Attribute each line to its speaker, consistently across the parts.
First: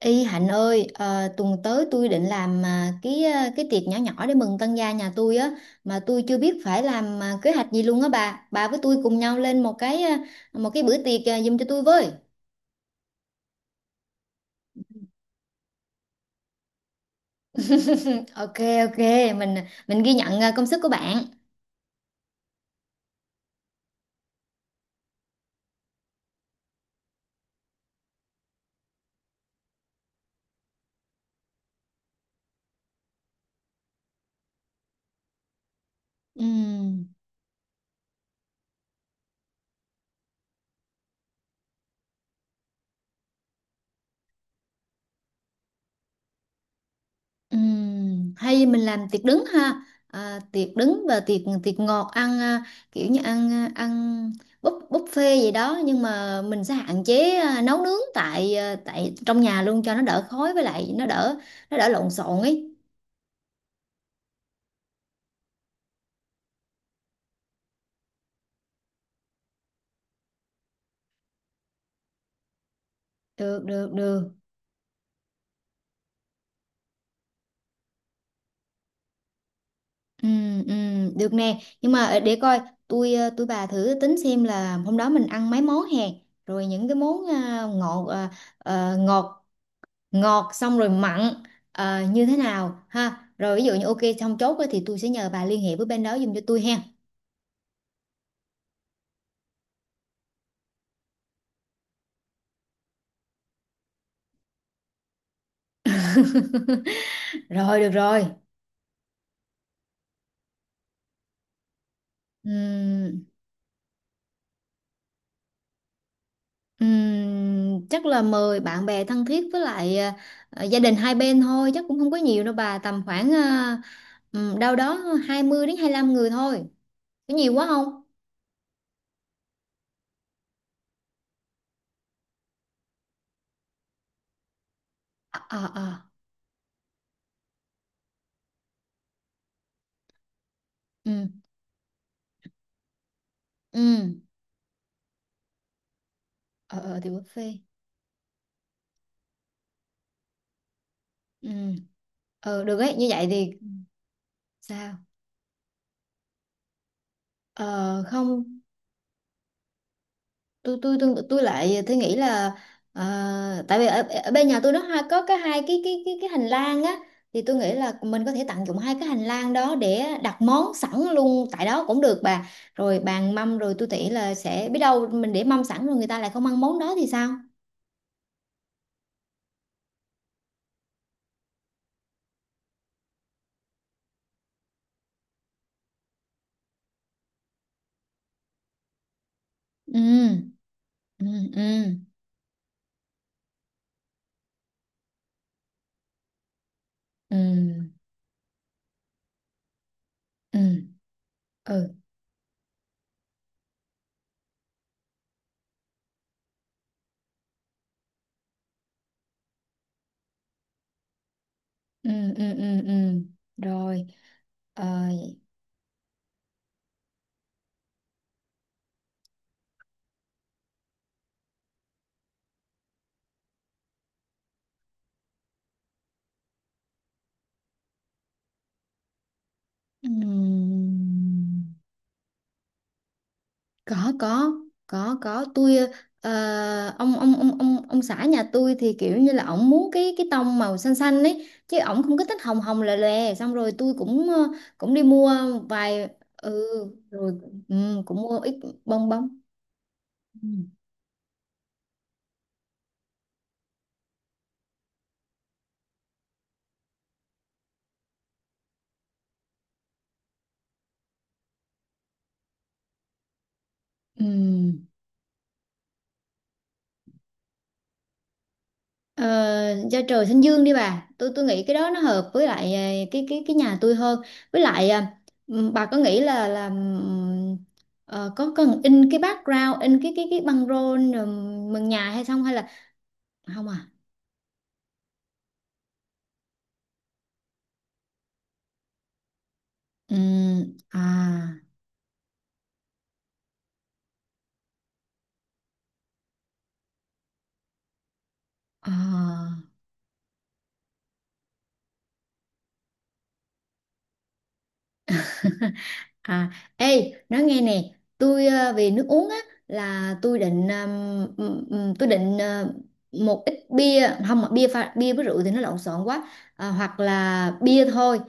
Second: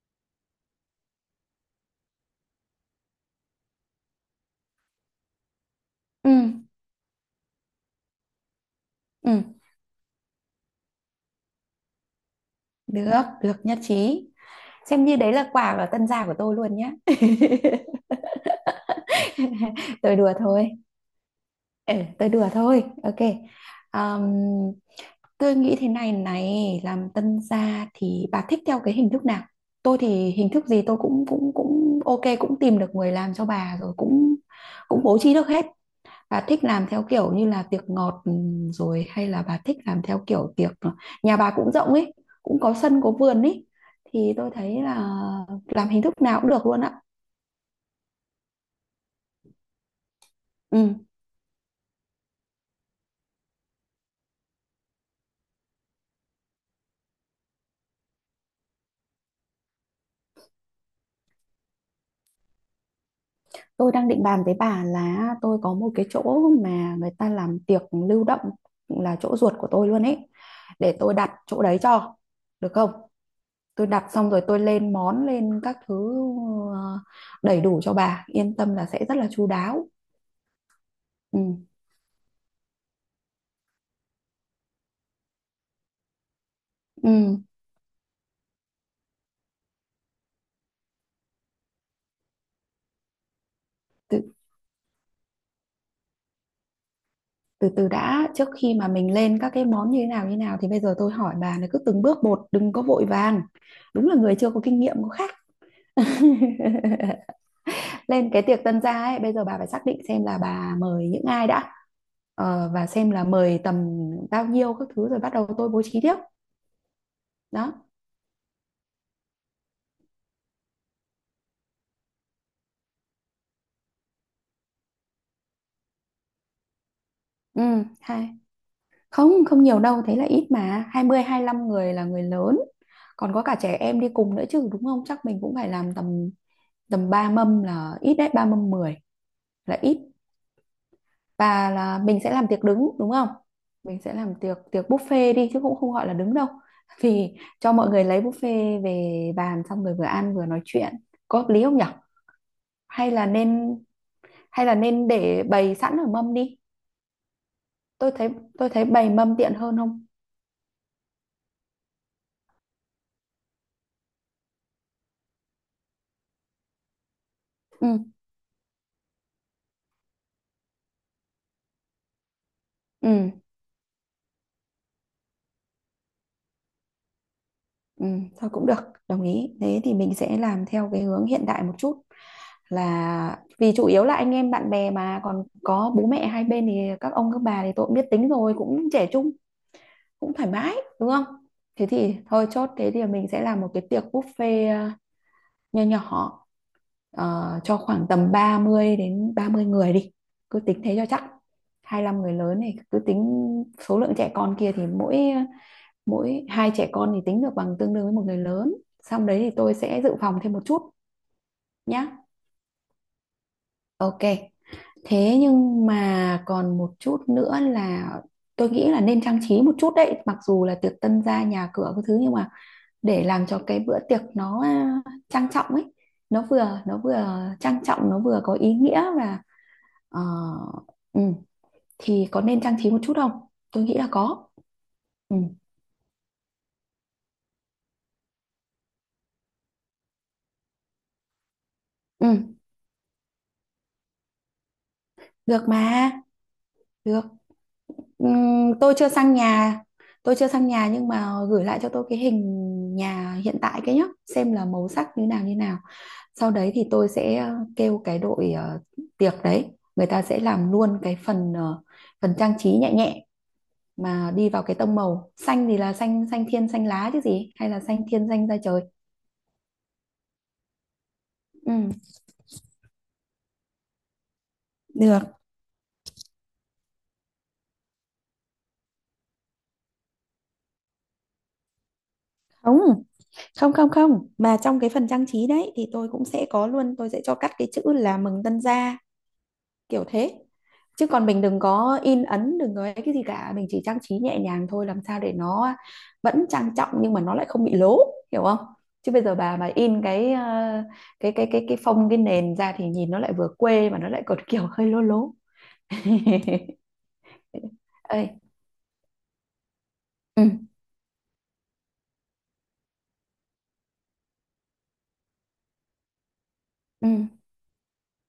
Speaker 1: Y Hạnh ơi, tuần tới tôi định làm cái cái tiệc nhỏ nhỏ để mừng tân gia nhà tôi á, mà tôi
Speaker 2: Ừ,
Speaker 1: chưa biết phải làm kế hoạch gì luôn á bà. Bà với tôi cùng nhau
Speaker 2: ừ,
Speaker 1: lên một cái bữa tiệc giùm cho tôi với.
Speaker 2: được nhất trí. Xem như đấy là quà ở tân gia của tôi luôn nhé.
Speaker 1: Ok, ok, mình mình ghi
Speaker 2: Tôi đùa
Speaker 1: nhận công
Speaker 2: thôi.
Speaker 1: sức của bạn.
Speaker 2: Ừ, tôi đùa thôi. Ok. Ờm, tôi nghĩ thế này này, làm tân gia thì bà thích theo cái hình thức nào? Tôi thì hình thức gì tôi cũng cũng cũng ok, cũng tìm được người làm cho bà rồi cũng cũng bố trí được hết. Bà
Speaker 1: Ừ.
Speaker 2: thích làm theo kiểu như là tiệc ngọt, ừ, rồi hay là bà thích làm theo kiểu tiệc, nhà bà cũng rộng ấy, cũng có sân có vườn ấy, thì tôi thấy là làm hình thức nào cũng được luôn ạ.
Speaker 1: Hay mình làm tiệc đứng ha, tiệc
Speaker 2: Ừ.
Speaker 1: đứng và tiệc tiệc ngọt ăn, kiểu như ăn buffet gì đó, nhưng mà mình sẽ hạn chế nấu nướng tại trong nhà luôn cho nó đỡ khói, với lại nó đỡ lộn xộn ấy.
Speaker 2: Tôi đang định bàn với bà là tôi có một cái chỗ mà người ta làm tiệc lưu động, là chỗ ruột của tôi luôn ấy. Để tôi đặt chỗ đấy cho. Được không?
Speaker 1: Được,
Speaker 2: Tôi
Speaker 1: được,
Speaker 2: đặt
Speaker 1: được.
Speaker 2: xong rồi tôi lên món lên các thứ ờ, đầy đủ cho bà, yên tâm là sẽ rất là chu đáo.
Speaker 1: Được
Speaker 2: Ừ.
Speaker 1: nè, nhưng mà để coi. Tôi bà thử tính xem là hôm đó mình ăn mấy món hè, rồi những cái món
Speaker 2: Ừ.
Speaker 1: à, ngọt à, à, ngọt ngọt xong rồi mặn như thế nào ha, rồi ví dụ như ok xong chốt á thì tôi sẽ nhờ bà liên hệ với bên đó giùm cho tôi ha.
Speaker 2: Từ từ đã, trước khi mà mình lên các cái món như thế nào thì bây giờ tôi hỏi bà là cứ từng bước một, đừng có vội vàng. Đúng là người chưa có kinh nghiệm có khác.
Speaker 1: Rồi được rồi.
Speaker 2: Lên cái tiệc tân gia ấy, bây giờ bà phải xác định xem là bà mời những ai đã, và xem
Speaker 1: Ừm,
Speaker 2: là mời tầm bao nhiêu các thứ, rồi bắt đầu tôi bố trí tiếp. Đó.
Speaker 1: chắc là mời bạn bè thân thiết, với lại gia đình hai bên thôi, chắc cũng không có nhiều đâu bà, tầm khoảng đâu đó 20 đến 25 người thôi, có nhiều
Speaker 2: Ừ.
Speaker 1: quá không?
Speaker 2: Hai, không không nhiều đâu, thế là ít mà. 20 lăm người là người lớn, còn có cả trẻ em đi cùng nữa chứ đúng không. Chắc mình
Speaker 1: Ờ,
Speaker 2: cũng phải
Speaker 1: ờ, ờ.
Speaker 2: làm tầm tầm ba mâm là ít đấy, ba mâm 10 là ít.
Speaker 1: Ừ.
Speaker 2: Và là mình sẽ làm tiệc đứng đúng không.
Speaker 1: Ừ.
Speaker 2: Mình sẽ làm tiệc tiệc buffet đi, chứ cũng không gọi là đứng đâu.
Speaker 1: Ờ, ờ, thì
Speaker 2: Vì
Speaker 1: buffet.
Speaker 2: cho mọi người lấy buffet về bàn xong rồi vừa ăn vừa nói chuyện, có
Speaker 1: Ừ.
Speaker 2: hợp lý không nhở?
Speaker 1: Được ấy, như
Speaker 2: hay
Speaker 1: vậy
Speaker 2: là
Speaker 1: thì.
Speaker 2: nên Hay là
Speaker 1: Sao?
Speaker 2: nên để bày sẵn ở mâm đi.
Speaker 1: Ờ
Speaker 2: tôi thấy
Speaker 1: Không.
Speaker 2: tôi thấy bày mâm tiện hơn không.
Speaker 1: Tôi lại tôi nghĩ là tại vì ở bên nhà tôi nó hai có cái hai cái hành lang á, thì tôi nghĩ
Speaker 2: Ừ,
Speaker 1: là mình có thể tận dụng hai cái hành lang đó để đặt món sẵn luôn tại đó cũng được bà. Rồi bàn
Speaker 2: ừ,
Speaker 1: mâm, rồi tôi nghĩ là sẽ biết đâu mình để mâm sẵn rồi người ta lại không ăn món đó thì sao.
Speaker 2: ừ, thôi cũng được. Đồng ý, thế thì mình sẽ làm theo cái hướng hiện đại một chút, là vì chủ yếu là anh em bạn bè mà còn có bố mẹ hai bên, thì các ông các bà thì tôi cũng biết tính rồi, cũng trẻ trung,
Speaker 1: Ừ,
Speaker 2: cũng thoải mái đúng
Speaker 1: ừ,
Speaker 2: không. Thế
Speaker 1: ừ,
Speaker 2: thì thôi chốt, thế thì mình sẽ làm một cái tiệc buffet nho nhỏ,
Speaker 1: ừ,
Speaker 2: cho khoảng tầm 30 đến 30 người đi, cứ tính thế
Speaker 1: ừ,
Speaker 2: cho chắc.
Speaker 1: ừ,
Speaker 2: 25 người lớn này cứ tính, số lượng trẻ con kia thì mỗi mỗi hai trẻ con thì tính được bằng tương đương với một người lớn. Xong đấy thì tôi sẽ dự phòng thêm một chút nhá.
Speaker 1: ừ, ừ, ừ, ừ. Rồi.
Speaker 2: Ok,
Speaker 1: Ờ,
Speaker 2: thế nhưng mà còn một chút nữa là tôi nghĩ là nên trang trí một chút đấy, mặc dù là tiệc tân gia nhà cửa cái thứ nhưng mà để làm cho cái bữa tiệc nó à, trang trọng ấy, nó vừa trang trọng, nó vừa có ý nghĩa và
Speaker 1: ừ.
Speaker 2: ờ, ừ, thì có nên trang trí một chút không, tôi nghĩ là
Speaker 1: Có,
Speaker 2: có.
Speaker 1: có, có,
Speaker 2: Ừ,
Speaker 1: có. Tôi ờ, ông xã nhà tôi thì kiểu như là ổng muốn cái tông màu xanh xanh ấy, chứ ổng không có thích
Speaker 2: ừ,
Speaker 1: hồng hồng lè lè. Xong rồi tôi cũng cũng đi mua
Speaker 2: được
Speaker 1: vài.
Speaker 2: mà,
Speaker 1: Ừ.
Speaker 2: được.
Speaker 1: Rồi. Ừ, cũng
Speaker 2: Ừ,
Speaker 1: mua ít
Speaker 2: tôi
Speaker 1: bông
Speaker 2: chưa sang
Speaker 1: bông.
Speaker 2: nhà,
Speaker 1: Ừ.
Speaker 2: nhưng mà gửi lại cho tôi cái hình nhà hiện tại cái nhá, xem là màu sắc như nào như nào, sau đấy thì tôi sẽ kêu cái đội tiệc đấy, người ta sẽ làm luôn cái phần phần trang trí nhẹ nhẹ
Speaker 1: Ừ.
Speaker 2: mà đi vào cái tông màu xanh, thì là xanh xanh thiên xanh lá chứ gì hay là xanh thiên xanh da trời.
Speaker 1: Ờ, da trời xanh dương đi bà, tôi nghĩ
Speaker 2: Ừ.
Speaker 1: cái đó nó hợp với lại cái nhà tôi hơn. Với lại
Speaker 2: Được.
Speaker 1: bà có nghĩ là có cần in cái background, in cái băng rôn mừng nhà hay không, hay là
Speaker 2: Không,
Speaker 1: không
Speaker 2: không
Speaker 1: à?
Speaker 2: không không. Mà trong cái phần trang trí đấy thì tôi cũng sẽ có luôn, tôi sẽ cho cắt cái chữ là mừng tân gia kiểu thế.
Speaker 1: À,
Speaker 2: Chứ còn mình đừng có in ấn, đừng có ấy cái gì cả, mình chỉ trang trí nhẹ nhàng thôi, làm sao để nó vẫn trang trọng nhưng mà nó lại không bị lố, hiểu không. Chứ bây giờ
Speaker 1: à.
Speaker 2: bà mà in cái cái phông cái nền ra thì nhìn nó lại vừa quê mà nó lại còn kiểu hơi lố lố.
Speaker 1: À, ê, nói nghe nè,
Speaker 2: Ê,
Speaker 1: tôi về nước uống á, là tôi
Speaker 2: ừ
Speaker 1: định một ít bia, không, mà bia pha, bia với rượu thì nó lộn xộn quá, hoặc
Speaker 2: ừ
Speaker 1: là bia thôi.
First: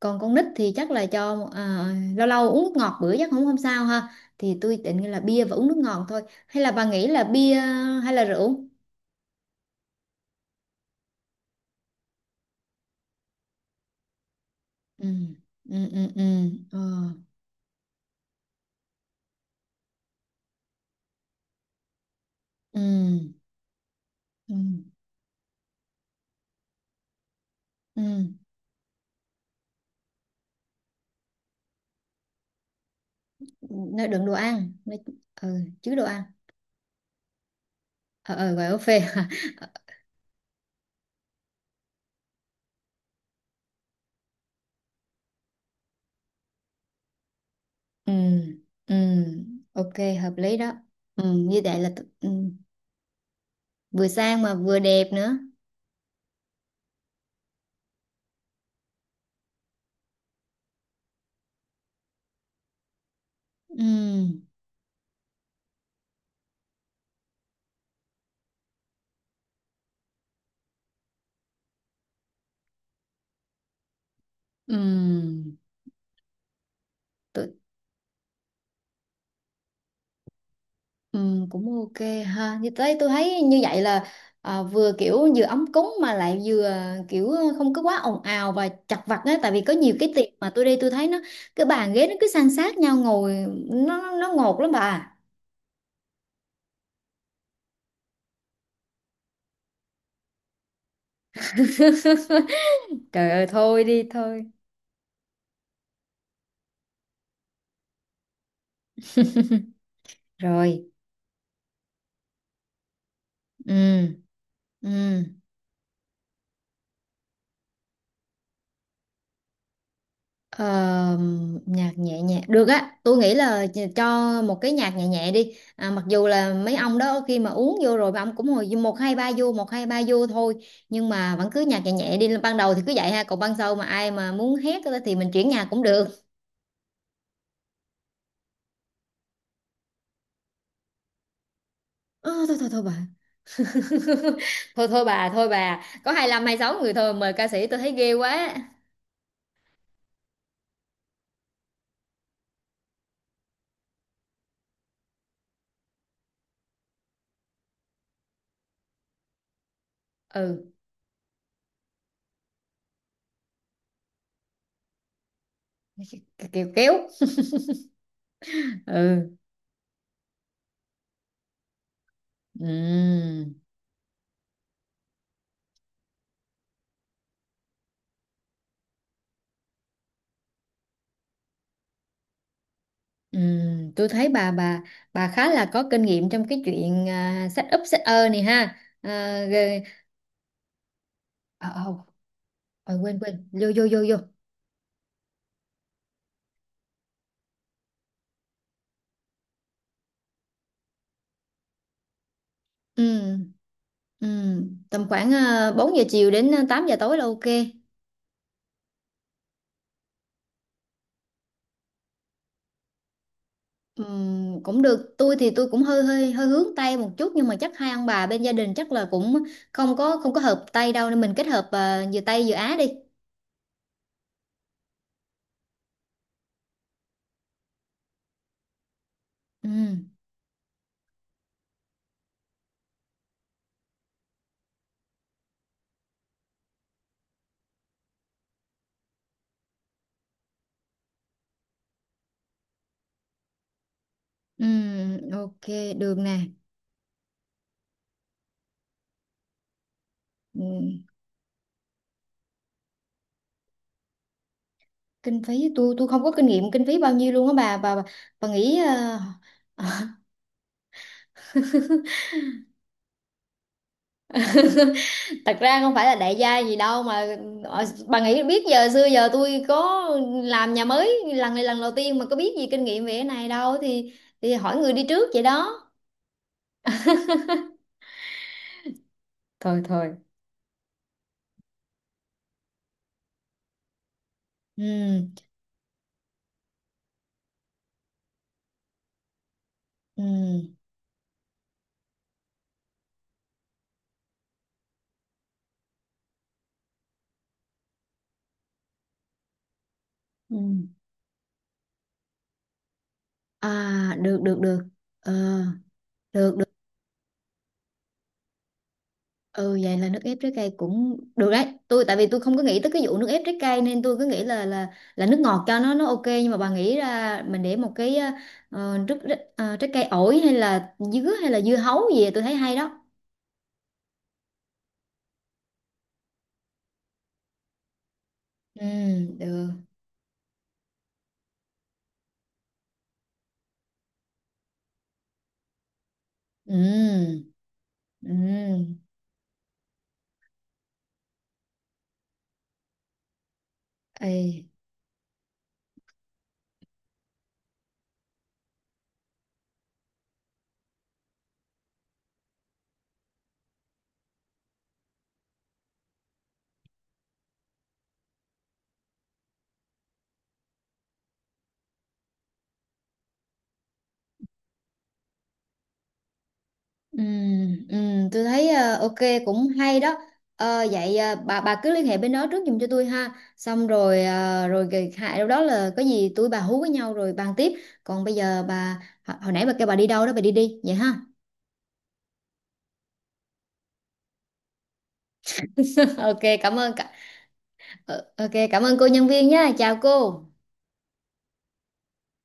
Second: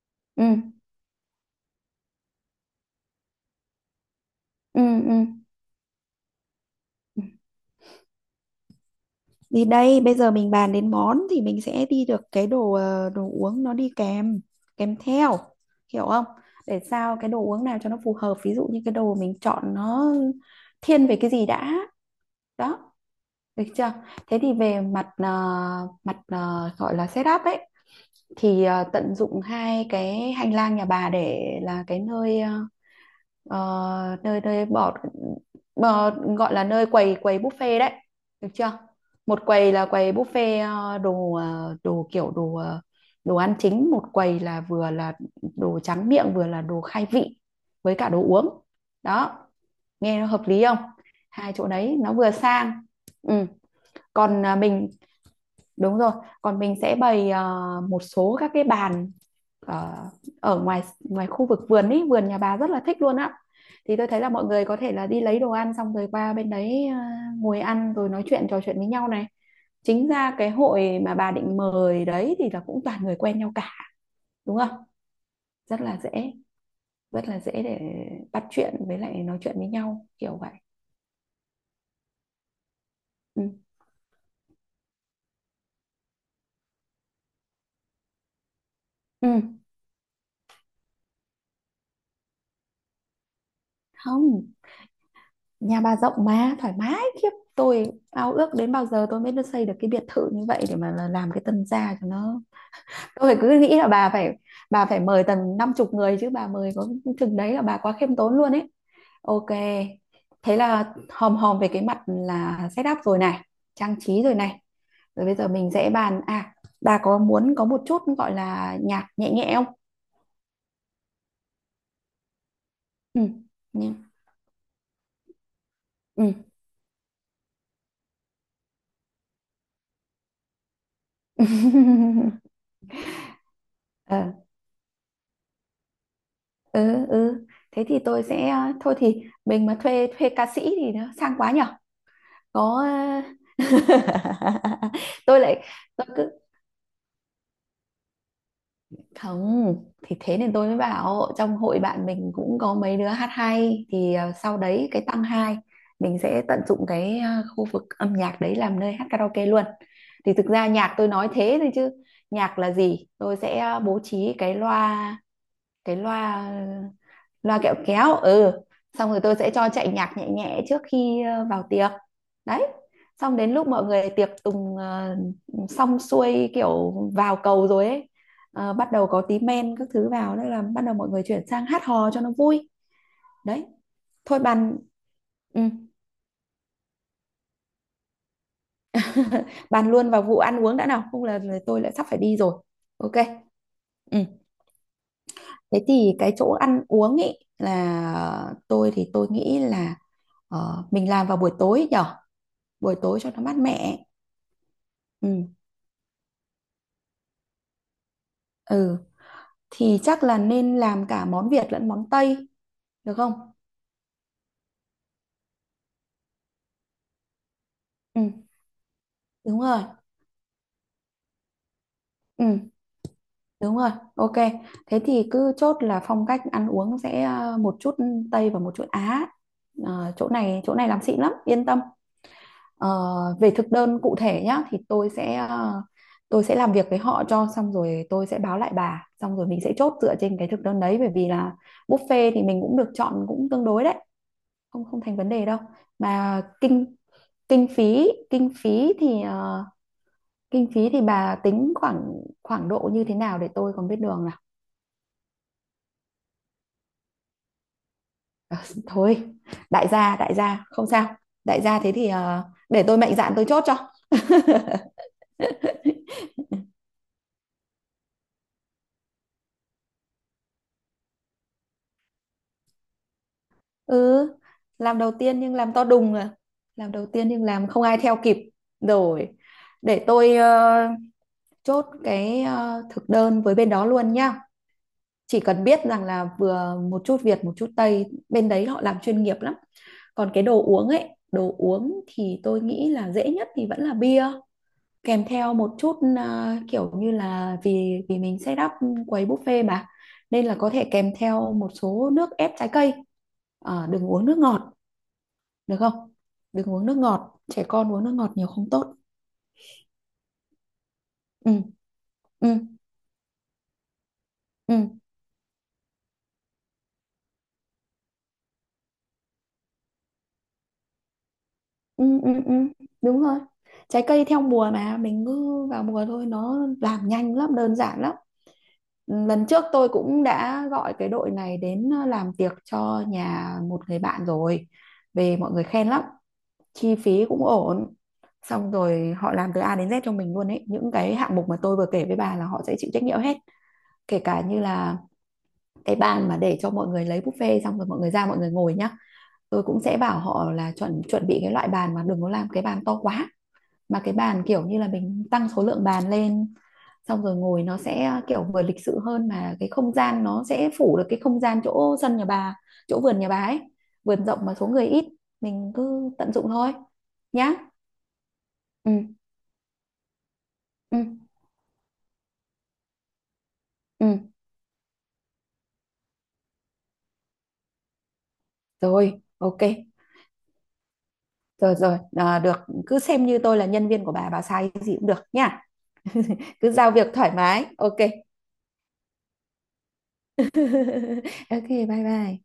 Speaker 1: Còn con
Speaker 2: ừ
Speaker 1: nít thì chắc là cho lâu lâu uống nước ngọt bữa chắc không không sao ha. Thì tôi
Speaker 2: ừ
Speaker 1: định
Speaker 2: ừ
Speaker 1: là bia và uống nước ngọt thôi. Hay là bà nghĩ
Speaker 2: ừ.
Speaker 1: là bia hay là rượu?
Speaker 2: Thì đây, bây giờ mình bàn đến món thì mình sẽ đi được cái đồ đồ uống nó đi kèm kèm
Speaker 1: Ừ,
Speaker 2: theo,
Speaker 1: ừ, ừ,
Speaker 2: hiểu
Speaker 1: ừ,
Speaker 2: không,
Speaker 1: ờ,
Speaker 2: để sao cái đồ uống nào cho nó phù hợp, ví dụ như cái đồ mình chọn nó thiên về cái gì đã. Đó,
Speaker 1: ừ,
Speaker 2: được chưa. Thế thì
Speaker 1: ừ,
Speaker 2: về mặt mặt gọi là setup ấy,
Speaker 1: ừ.
Speaker 2: thì tận dụng hai cái hành lang nhà bà để là cái nơi
Speaker 1: Nói
Speaker 2: Ờ,
Speaker 1: đừng đồ
Speaker 2: nơi nơi
Speaker 1: ăn,
Speaker 2: bỏ,
Speaker 1: nói, ừ, chứ đồ
Speaker 2: bò,
Speaker 1: ăn.
Speaker 2: gọi là nơi quầy quầy buffet đấy,
Speaker 1: Ờ,
Speaker 2: được
Speaker 1: ờ, gọi
Speaker 2: chưa.
Speaker 1: buffet hả?
Speaker 2: Một
Speaker 1: Ờ,
Speaker 2: quầy là quầy buffet đồ đồ kiểu đồ đồ ăn chính, một quầy là vừa là đồ tráng miệng vừa là đồ khai vị với cả
Speaker 1: ừ,
Speaker 2: đồ uống.
Speaker 1: ừ,
Speaker 2: Đó,
Speaker 1: ok,
Speaker 2: nghe nó
Speaker 1: hợp
Speaker 2: hợp
Speaker 1: lý
Speaker 2: lý
Speaker 1: đó.
Speaker 2: không.
Speaker 1: Ừ,
Speaker 2: Hai
Speaker 1: như
Speaker 2: chỗ
Speaker 1: vậy là
Speaker 2: đấy nó
Speaker 1: ừ,
Speaker 2: vừa sang. Ừ.
Speaker 1: vừa sang
Speaker 2: Còn
Speaker 1: mà
Speaker 2: à,
Speaker 1: vừa
Speaker 2: mình,
Speaker 1: đẹp nữa.
Speaker 2: đúng rồi, còn mình sẽ bày một số các cái bàn ờ, ở ngoài ngoài khu vực vườn ý, vườn nhà bà rất là thích luôn á. Thì tôi thấy là
Speaker 1: Ừ,
Speaker 2: mọi người có thể là đi lấy đồ ăn xong rồi qua bên đấy ngồi ăn rồi nói chuyện trò chuyện với nhau này. Chính ra cái hội mà bà định mời đấy thì là cũng toàn người quen nhau cả, đúng không?
Speaker 1: ừ,
Speaker 2: Rất là dễ, rất là
Speaker 1: tôi,
Speaker 2: dễ để bắt chuyện với lại nói chuyện với nhau kiểu vậy.
Speaker 1: ừ, cũng ok ha. Như thế tôi thấy
Speaker 2: Ừ.
Speaker 1: như vậy là vừa kiểu vừa ấm cúng mà lại vừa kiểu không có quá ồn ào và chật vật á,
Speaker 2: Ừ.
Speaker 1: tại vì có nhiều cái tiệc mà tôi đi tôi thấy nó cái bàn ghế nó cứ san sát nhau ngồi, nó
Speaker 2: Không,
Speaker 1: ngột lắm bà.
Speaker 2: nhà bà rộng mà thoải mái khiếp, tôi ao ước đến bao giờ tôi mới được xây được cái biệt thự như vậy để mà là- làm cái tân gia cho nó.
Speaker 1: Trời
Speaker 2: Tôi phải
Speaker 1: ơi,
Speaker 2: cứ nghĩ
Speaker 1: thôi
Speaker 2: là
Speaker 1: đi thôi.
Speaker 2: bà phải mời tầm năm chục người, chứ bà mời có chừng đấy là bà quá khiêm tốn luôn ấy. Ok, thế
Speaker 1: Rồi.
Speaker 2: là hòm hòm về cái mặt là setup rồi này, trang
Speaker 1: Ừ,
Speaker 2: trí rồi này,
Speaker 1: ừ.
Speaker 2: rồi bây giờ mình sẽ bàn, à, bà có muốn có một chút gọi là nhạc nhẹ nhẹ không.
Speaker 1: Ờ, nhạc nhẹ nhẹ được á, tôi
Speaker 2: Ừ,
Speaker 1: nghĩ là
Speaker 2: nhưng
Speaker 1: cho một cái nhạc nhẹ nhẹ đi, mặc dù là mấy ông đó khi mà uống vô rồi mấy ông cũng hồi một hai ba vô, một hai ba vô thôi, nhưng mà vẫn cứ nhạc nhẹ nhẹ đi, ban đầu thì cứ vậy ha, còn ban sau mà ai mà
Speaker 2: ừ.
Speaker 1: muốn hét á thì mình chuyển nhạc cũng được.
Speaker 2: Ừ, ừ, thế thì tôi sẽ thôi thì mình mà thuê thuê ca sĩ thì nó sang quá nhở.
Speaker 1: Ờ, thôi, thôi, thôi
Speaker 2: Có.
Speaker 1: bà. Thôi, thôi bà,
Speaker 2: tôi
Speaker 1: thôi
Speaker 2: lại
Speaker 1: bà
Speaker 2: tôi
Speaker 1: có
Speaker 2: cứ,
Speaker 1: 25 sáu người thôi, mời ca sĩ tôi thấy ghê quá.
Speaker 2: không, thì thế nên tôi mới bảo trong hội bạn mình cũng có mấy đứa hát hay, thì sau đấy cái tăng hai mình sẽ tận dụng cái khu vực âm nhạc đấy làm nơi hát karaoke luôn. Thì thực
Speaker 1: Ừ,
Speaker 2: ra nhạc tôi nói thế thôi, chứ nhạc là gì, tôi sẽ bố trí cái loa
Speaker 1: kiểu kéo.
Speaker 2: loa kẹo kéo, ừ, xong rồi
Speaker 1: Ừ,
Speaker 2: tôi sẽ cho chạy nhạc nhẹ nhẹ trước khi vào tiệc đấy. Xong
Speaker 1: ừ.
Speaker 2: đến lúc mọi người tiệc tùng xong xuôi kiểu vào cầu rồi ấy, bắt đầu có tí men các thứ vào đó là bắt đầu mọi người chuyển sang hát hò cho nó vui đấy.
Speaker 1: Tôi thấy
Speaker 2: Thôi
Speaker 1: bà,
Speaker 2: bàn.
Speaker 1: bà khá
Speaker 2: Ừ.
Speaker 1: là có kinh nghiệm trong cái chuyện set up, set ơ này ha. À, rồi.
Speaker 2: Bàn luôn vào vụ ăn uống đã nào, không là là
Speaker 1: ờ,
Speaker 2: tôi lại
Speaker 1: ờ,
Speaker 2: sắp phải đi rồi. Ok.
Speaker 1: quên quên, vô vô vô vô.
Speaker 2: Ừ. Thế thì cái chỗ ăn uống ấy là tôi thì tôi nghĩ là mình làm vào buổi tối nhở, buổi tối cho nó
Speaker 1: Ừm,
Speaker 2: mát mẻ.
Speaker 1: tầm khoảng
Speaker 2: Ừ.
Speaker 1: 4 giờ chiều đến 8 giờ tối là ok.
Speaker 2: Ừ. Thì chắc là nên làm cả món Việt lẫn món Tây, được không.
Speaker 1: Cũng được. Tôi thì tôi cũng hơi hơi hơi hướng Tây một chút, nhưng mà chắc hai ông bà bên
Speaker 2: Ừ,
Speaker 1: gia đình chắc là cũng
Speaker 2: đúng rồi.
Speaker 1: không có hợp Tây đâu, nên mình kết hợp vừa Tây
Speaker 2: Ừ,
Speaker 1: vừa Á đi.
Speaker 2: đúng rồi. Ok. Thế thì cứ chốt là phong cách ăn uống sẽ một chút Tây và một chút Á.
Speaker 1: Ừm,
Speaker 2: Ờ, chỗ này làm xịn lắm yên tâm. Ờ, về thực đơn cụ thể nhá, thì tôi sẽ tôi sẽ làm việc với họ cho xong rồi tôi sẽ báo lại bà, xong rồi mình sẽ chốt dựa trên cái thực đơn đấy, bởi vì là buffet thì mình cũng được chọn cũng tương đối đấy, không không thành vấn đề đâu.
Speaker 1: ok, được nè.
Speaker 2: Mà kinh kinh phí thì kinh phí thì
Speaker 1: Ừm.
Speaker 2: bà tính khoảng khoảng độ như thế nào để tôi còn biết đường nào.
Speaker 1: Kinh phí tôi không có kinh nghiệm, kinh phí bao nhiêu luôn á bà
Speaker 2: Ờ,
Speaker 1: nghĩ
Speaker 2: thôi, đại gia không sao, đại gia thế thì để tôi mạnh dạn tôi chốt cho.
Speaker 1: Thật ra không phải là đại gia gì đâu mà, bà nghĩ biết giờ, xưa giờ tôi có làm nhà mới lần này lần đầu tiên mà có biết gì kinh nghiệm về cái này đâu, thì
Speaker 2: Ừ,
Speaker 1: hỏi người
Speaker 2: làm
Speaker 1: đi
Speaker 2: đầu
Speaker 1: trước
Speaker 2: tiên
Speaker 1: vậy
Speaker 2: nhưng làm
Speaker 1: đó.
Speaker 2: to đùng à, làm đầu tiên nhưng làm không ai theo kịp. Rồi,
Speaker 1: Thôi
Speaker 2: để
Speaker 1: thôi.
Speaker 2: tôi chốt cái thực đơn với bên đó luôn nhá.
Speaker 1: Ừ,
Speaker 2: Chỉ cần biết rằng là vừa một chút Việt, một chút Tây, bên đấy họ làm chuyên nghiệp lắm. Còn cái đồ
Speaker 1: ừ.
Speaker 2: uống ấy, đồ uống thì tôi nghĩ là dễ nhất thì vẫn là bia kèm theo một chút à, kiểu như là vì vì mình set up quầy buffet mà, nên là
Speaker 1: Ừ.
Speaker 2: có thể kèm theo một số nước ép trái cây.
Speaker 1: À,
Speaker 2: Ờ, đừng uống nước
Speaker 1: được, được,
Speaker 2: ngọt
Speaker 1: được. ờ,
Speaker 2: được không?
Speaker 1: được.
Speaker 2: Đừng uống nước ngọt, trẻ con uống nước ngọt nhiều không tốt.
Speaker 1: Ừ, vậy là nước ép trái cây cũng được
Speaker 2: Ừ
Speaker 1: đấy. Tại vì tôi
Speaker 2: ừ
Speaker 1: không có nghĩ tới cái vụ nước ép trái cây, nên tôi cứ nghĩ là là
Speaker 2: ừ.
Speaker 1: là nước ngọt cho nó ok, nhưng mà bà nghĩ ra mình để một cái nước, trái cây, ổi hay là dứa hay là dưa hấu
Speaker 2: Ừ,
Speaker 1: gì,
Speaker 2: ừ,
Speaker 1: tôi
Speaker 2: ừ.
Speaker 1: thấy hay đó.
Speaker 2: Đúng rồi, trái cây theo mùa mà mình cứ vào mùa thôi, nó làm nhanh lắm, đơn giản lắm.
Speaker 1: Ừ,
Speaker 2: Ừ, lần trước
Speaker 1: được.
Speaker 2: tôi cũng đã gọi cái đội này đến làm tiệc cho nhà một người bạn rồi, về mọi người khen lắm, chi phí
Speaker 1: Ừ.
Speaker 2: cũng ổn, xong
Speaker 1: Ừ.
Speaker 2: rồi họ làm từ A đến Z cho mình luôn ấy, những cái hạng mục mà tôi vừa kể với bà là họ sẽ chịu trách nhiệm hết, kể cả như
Speaker 1: Ê.
Speaker 2: là cái bàn mà để cho mọi người lấy buffet xong rồi mọi người ra mọi người ngồi nhá. Tôi cũng sẽ bảo họ là chuẩn chuẩn bị cái loại bàn, mà đừng có làm cái bàn to quá, mà cái bàn kiểu như là mình tăng số lượng bàn lên, xong rồi ngồi nó sẽ kiểu vừa lịch sự hơn, mà cái không gian nó sẽ phủ được cái không gian chỗ sân nhà bà, chỗ vườn nhà bà ấy, vườn rộng mà số người ít, mình cứ tận dụng thôi
Speaker 1: Ừ,
Speaker 2: nhá.
Speaker 1: ừ, tôi thấy ok,
Speaker 2: Ừ,
Speaker 1: cũng hay đó. Ờ,
Speaker 2: ừ,
Speaker 1: vậy bà cứ liên hệ bên đó trước giùm cho tôi ha, xong
Speaker 2: ừ,
Speaker 1: rồi rồi kỳ hại đâu đó là có gì tôi bà hú với nhau rồi bàn tiếp. Còn bây giờ bà,
Speaker 2: rồi,
Speaker 1: hồi
Speaker 2: ok.
Speaker 1: nãy bà kêu bà đi đâu đó, bà đi đi vậy ha.
Speaker 2: Rồi rồi, à, được, cứ xem như tôi là nhân viên của bà sai cái gì cũng được nha,
Speaker 1: Ok
Speaker 2: cứ
Speaker 1: cảm
Speaker 2: giao
Speaker 1: ơn
Speaker 2: việc thoải mái. Ok.
Speaker 1: ok cảm ơn cô nhân viên nha, chào cô.
Speaker 2: Ok, bye bye.